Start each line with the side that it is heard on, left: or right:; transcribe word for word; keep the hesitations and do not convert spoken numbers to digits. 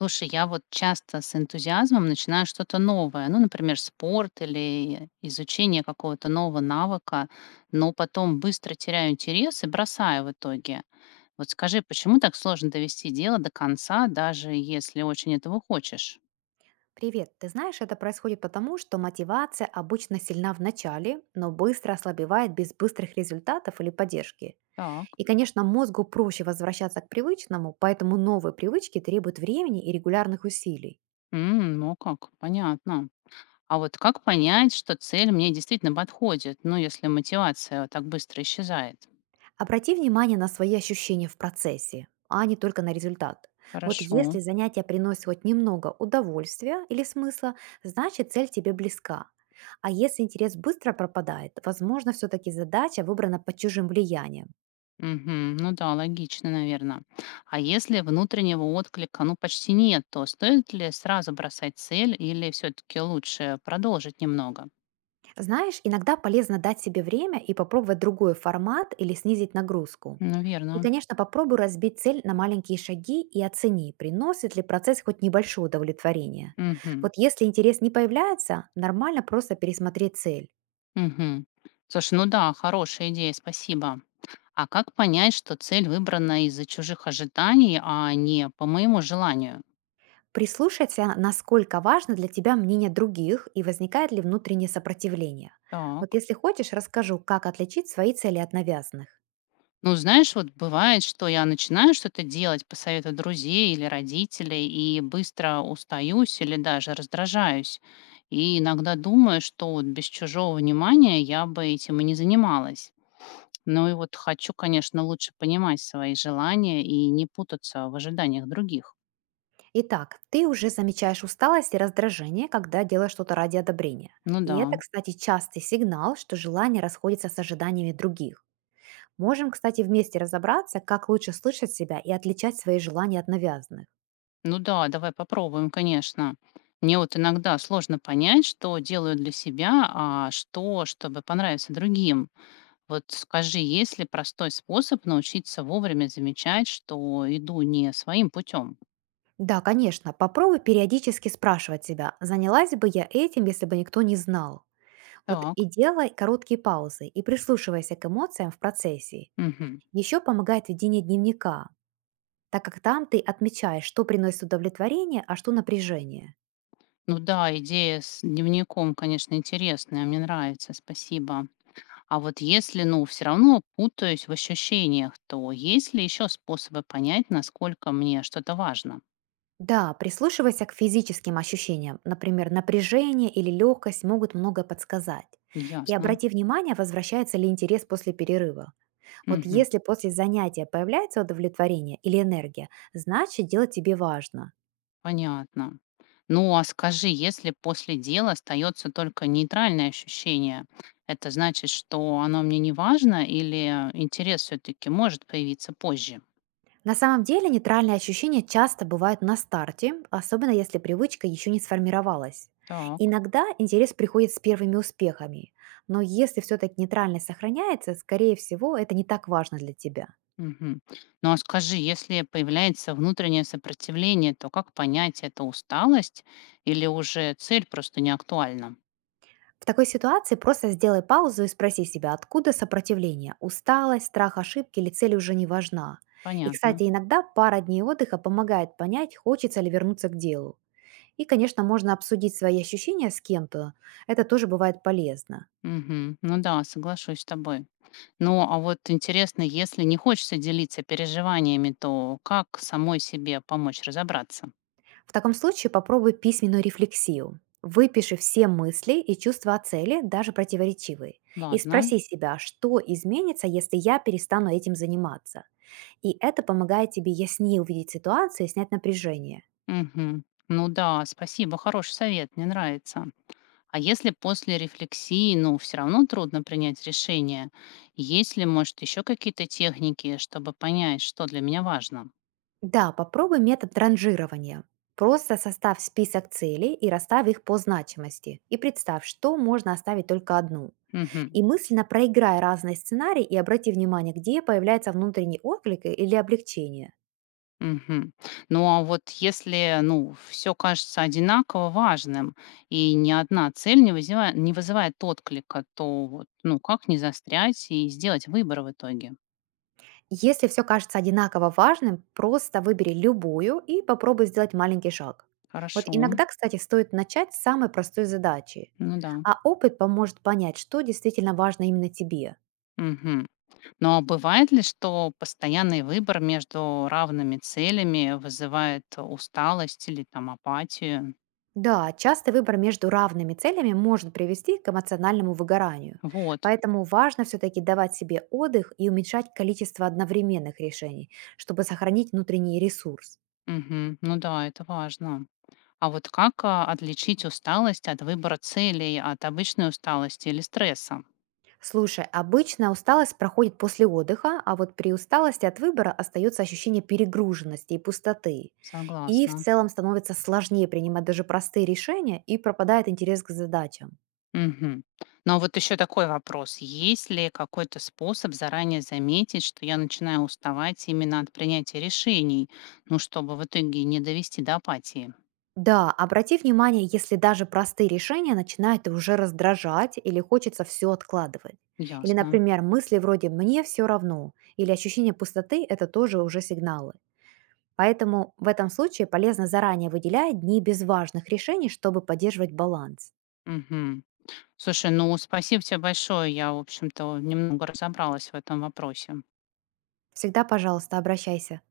left: Слушай, я вот часто с энтузиазмом начинаю что-то новое, ну, например, спорт или изучение какого-то нового навыка, но потом быстро теряю интерес и бросаю в итоге. Вот скажи, почему так сложно довести дело до конца, даже если очень этого хочешь?
right: Привет. Ты знаешь, это происходит потому, что мотивация обычно сильна в начале, но быстро ослабевает без быстрых результатов или поддержки.
left: Так.
right: И, конечно, мозгу проще возвращаться к привычному, поэтому новые привычки требуют времени и регулярных усилий.
left: М, ну как, понятно. А вот как понять, что цель мне действительно подходит, ну, если мотивация вот так быстро исчезает?
right: Обрати внимание на свои ощущения в процессе, а не только на результат. Вот
left: Хорошо.
right: если занятие приносит хоть немного удовольствия или смысла, значит цель тебе близка. А если интерес быстро пропадает, возможно, все-таки задача выбрана под чужим влиянием.
left: Мгм. Ну да, логично, наверное. А если внутреннего отклика, ну, почти нет, то стоит ли сразу бросать цель или все-таки лучше продолжить немного?
right: Знаешь, иногда полезно дать себе время и попробовать другой формат или снизить нагрузку.
left: Ну,
right: И,
left: верно.
right: конечно, попробуй разбить цель на маленькие шаги и оцени, приносит ли процесс хоть небольшое удовлетворение.
left: Мгм.
right: Вот если интерес не появляется, нормально просто пересмотреть цель.
left: Мгм. Слушай, ну да, хорошая идея, спасибо. А как понять, что цель выбрана из-за чужих ожиданий, а не по моему желанию?
right: Прислушайся, насколько важно для тебя мнение других и возникает ли внутреннее сопротивление. Вот
left: Так.
right: если хочешь, расскажу, как отличить свои цели от навязанных.
left: Ну, знаешь, вот бывает, что я начинаю что-то делать по совету друзей или родителей и быстро устаюсь или даже раздражаюсь. И иногда думаю, что вот без чужого внимания я бы этим и не занималась. Ну и вот хочу, конечно, лучше понимать свои желания и не путаться в ожиданиях других.
right: Итак, ты уже замечаешь усталость и раздражение, когда делаешь что-то ради одобрения.
left: Ну
right: И
left: да,
right: это, кстати, частый сигнал, что желания расходятся с ожиданиями других. Можем, кстати, вместе разобраться, как лучше слышать себя и отличать свои желания от навязанных.
left: ну да, давай попробуем, конечно. Мне вот иногда сложно понять, что делаю для себя, а что, чтобы понравиться другим. Вот скажи, есть ли простой способ научиться вовремя замечать, что иду не своим путем?
right: Да, конечно, попробуй периодически спрашивать себя, занялась бы я этим, если бы никто не знал. Вот
left: Так.
right: и делай короткие паузы и прислушивайся к эмоциям в процессе.
left: Мгм.
right: Еще помогает ведение дневника, так как там ты отмечаешь, что приносит удовлетворение, а что напряжение.
left: Ну да, идея с дневником, конечно, интересная, мне нравится, спасибо. А вот если, ну, все равно путаюсь в ощущениях, то есть ли еще способы понять, насколько мне что-то важно?
right: Да, прислушивайся к физическим ощущениям. Например, напряжение или легкость могут многое подсказать. И
left: Ясно.
right: обрати внимание, возвращается ли интерес после перерыва. Вот
left: Мгм.
right: если после занятия появляется удовлетворение или энергия, значит дело тебе важно.
left: Понятно. Ну, а скажи, если после дела остается только нейтральное ощущение, это значит, что оно мне не важно или интерес все-таки может появиться позже?
right: На самом деле нейтральные ощущения часто бывают на старте, особенно если привычка еще не сформировалась.
left: Так.
right: Иногда интерес приходит с первыми успехами, но если все-таки нейтральность сохраняется, скорее всего, это не так важно для тебя.
left: Мгм. Ну, а скажи, если появляется внутреннее сопротивление, то как понять, это усталость или уже цель просто не актуальна?
right: В такой ситуации просто сделай паузу и спроси себя, откуда сопротивление, усталость, страх ошибки или цель уже не важна. И,
left: Понятно.
right: кстати, иногда пара дней отдыха помогает понять, хочется ли вернуться к делу. И, конечно, можно обсудить свои ощущения с кем-то, это тоже бывает полезно.
left: Мгм. Ну да, соглашусь с тобой. Ну, а вот интересно, если не хочется делиться переживаниями, то как самой себе помочь разобраться?
right: В таком случае попробуй письменную рефлексию. Выпиши все мысли и чувства о цели, даже противоречивые. И
left: Ладно.
right: спроси себя, что изменится, если я перестану этим заниматься. И это помогает тебе яснее увидеть ситуацию и снять напряжение.
left: Мгм. Ну да, спасибо, хороший совет, мне нравится. А если после рефлексии, ну, все равно трудно принять решение, есть ли, может, еще какие-то техники, чтобы понять, что для меня важно?
right: Да, попробуй метод ранжирования. Просто составь список целей и расставь их по значимости. И представь, что можно оставить только одну.
left: Мгм.
right: И мысленно проиграй разные сценарии и обрати внимание, где появляется внутренний отклик и- или облегчение.
left: Мгм. Ну, а вот если, ну, все кажется одинаково важным, и ни одна цель не вызывает не вызывает отклика, то вот, ну, как не застрять и сделать выбор в итоге?
right: Если все кажется одинаково важным, просто выбери любую и попробуй сделать маленький шаг. Вот
left: Хорошо.
right: иногда, кстати, стоит начать с самой простой задачи,
left: Ну да.
right: а опыт поможет понять, что действительно важно именно тебе.
left: Мгм. Но бывает ли, что постоянный выбор между равными целями вызывает усталость или там апатию?
right: Да, частый выбор между равными целями может привести к эмоциональному выгоранию,
left: Вот.
right: поэтому важно все-таки давать себе отдых и уменьшать количество одновременных решений, чтобы сохранить внутренний ресурс.
left: Мгм. Ну да, это важно. А вот как а, отличить усталость от выбора целей, от обычной усталости или стресса?
right: Слушай, обычно усталость проходит после отдыха, а вот при усталости от выбора остается ощущение перегруженности и пустоты. И в
left: Согласна.
right: целом становится сложнее принимать даже простые решения и пропадает интерес к задачам.
left: Мгм. Но вот еще такой вопрос. Есть ли какой-то способ заранее заметить, что я начинаю уставать именно от принятия решений, ну, чтобы в итоге не довести до апатии?
right: Да, обрати внимание, если даже простые решения начинают уже раздражать или хочется все откладывать. Или,
left: Ясно.
right: например, мысли вроде «мне все равно» или ощущение пустоты– это тоже уже сигналы. Поэтому в этом случае полезно заранее выделять дни без важных решений, чтобы поддерживать баланс.
left: Мгм. Слушай, ну, спасибо тебе большое. Я, в общем-то, немного разобралась в этом вопросе.
right: Всегда, пожалуйста, обращайся.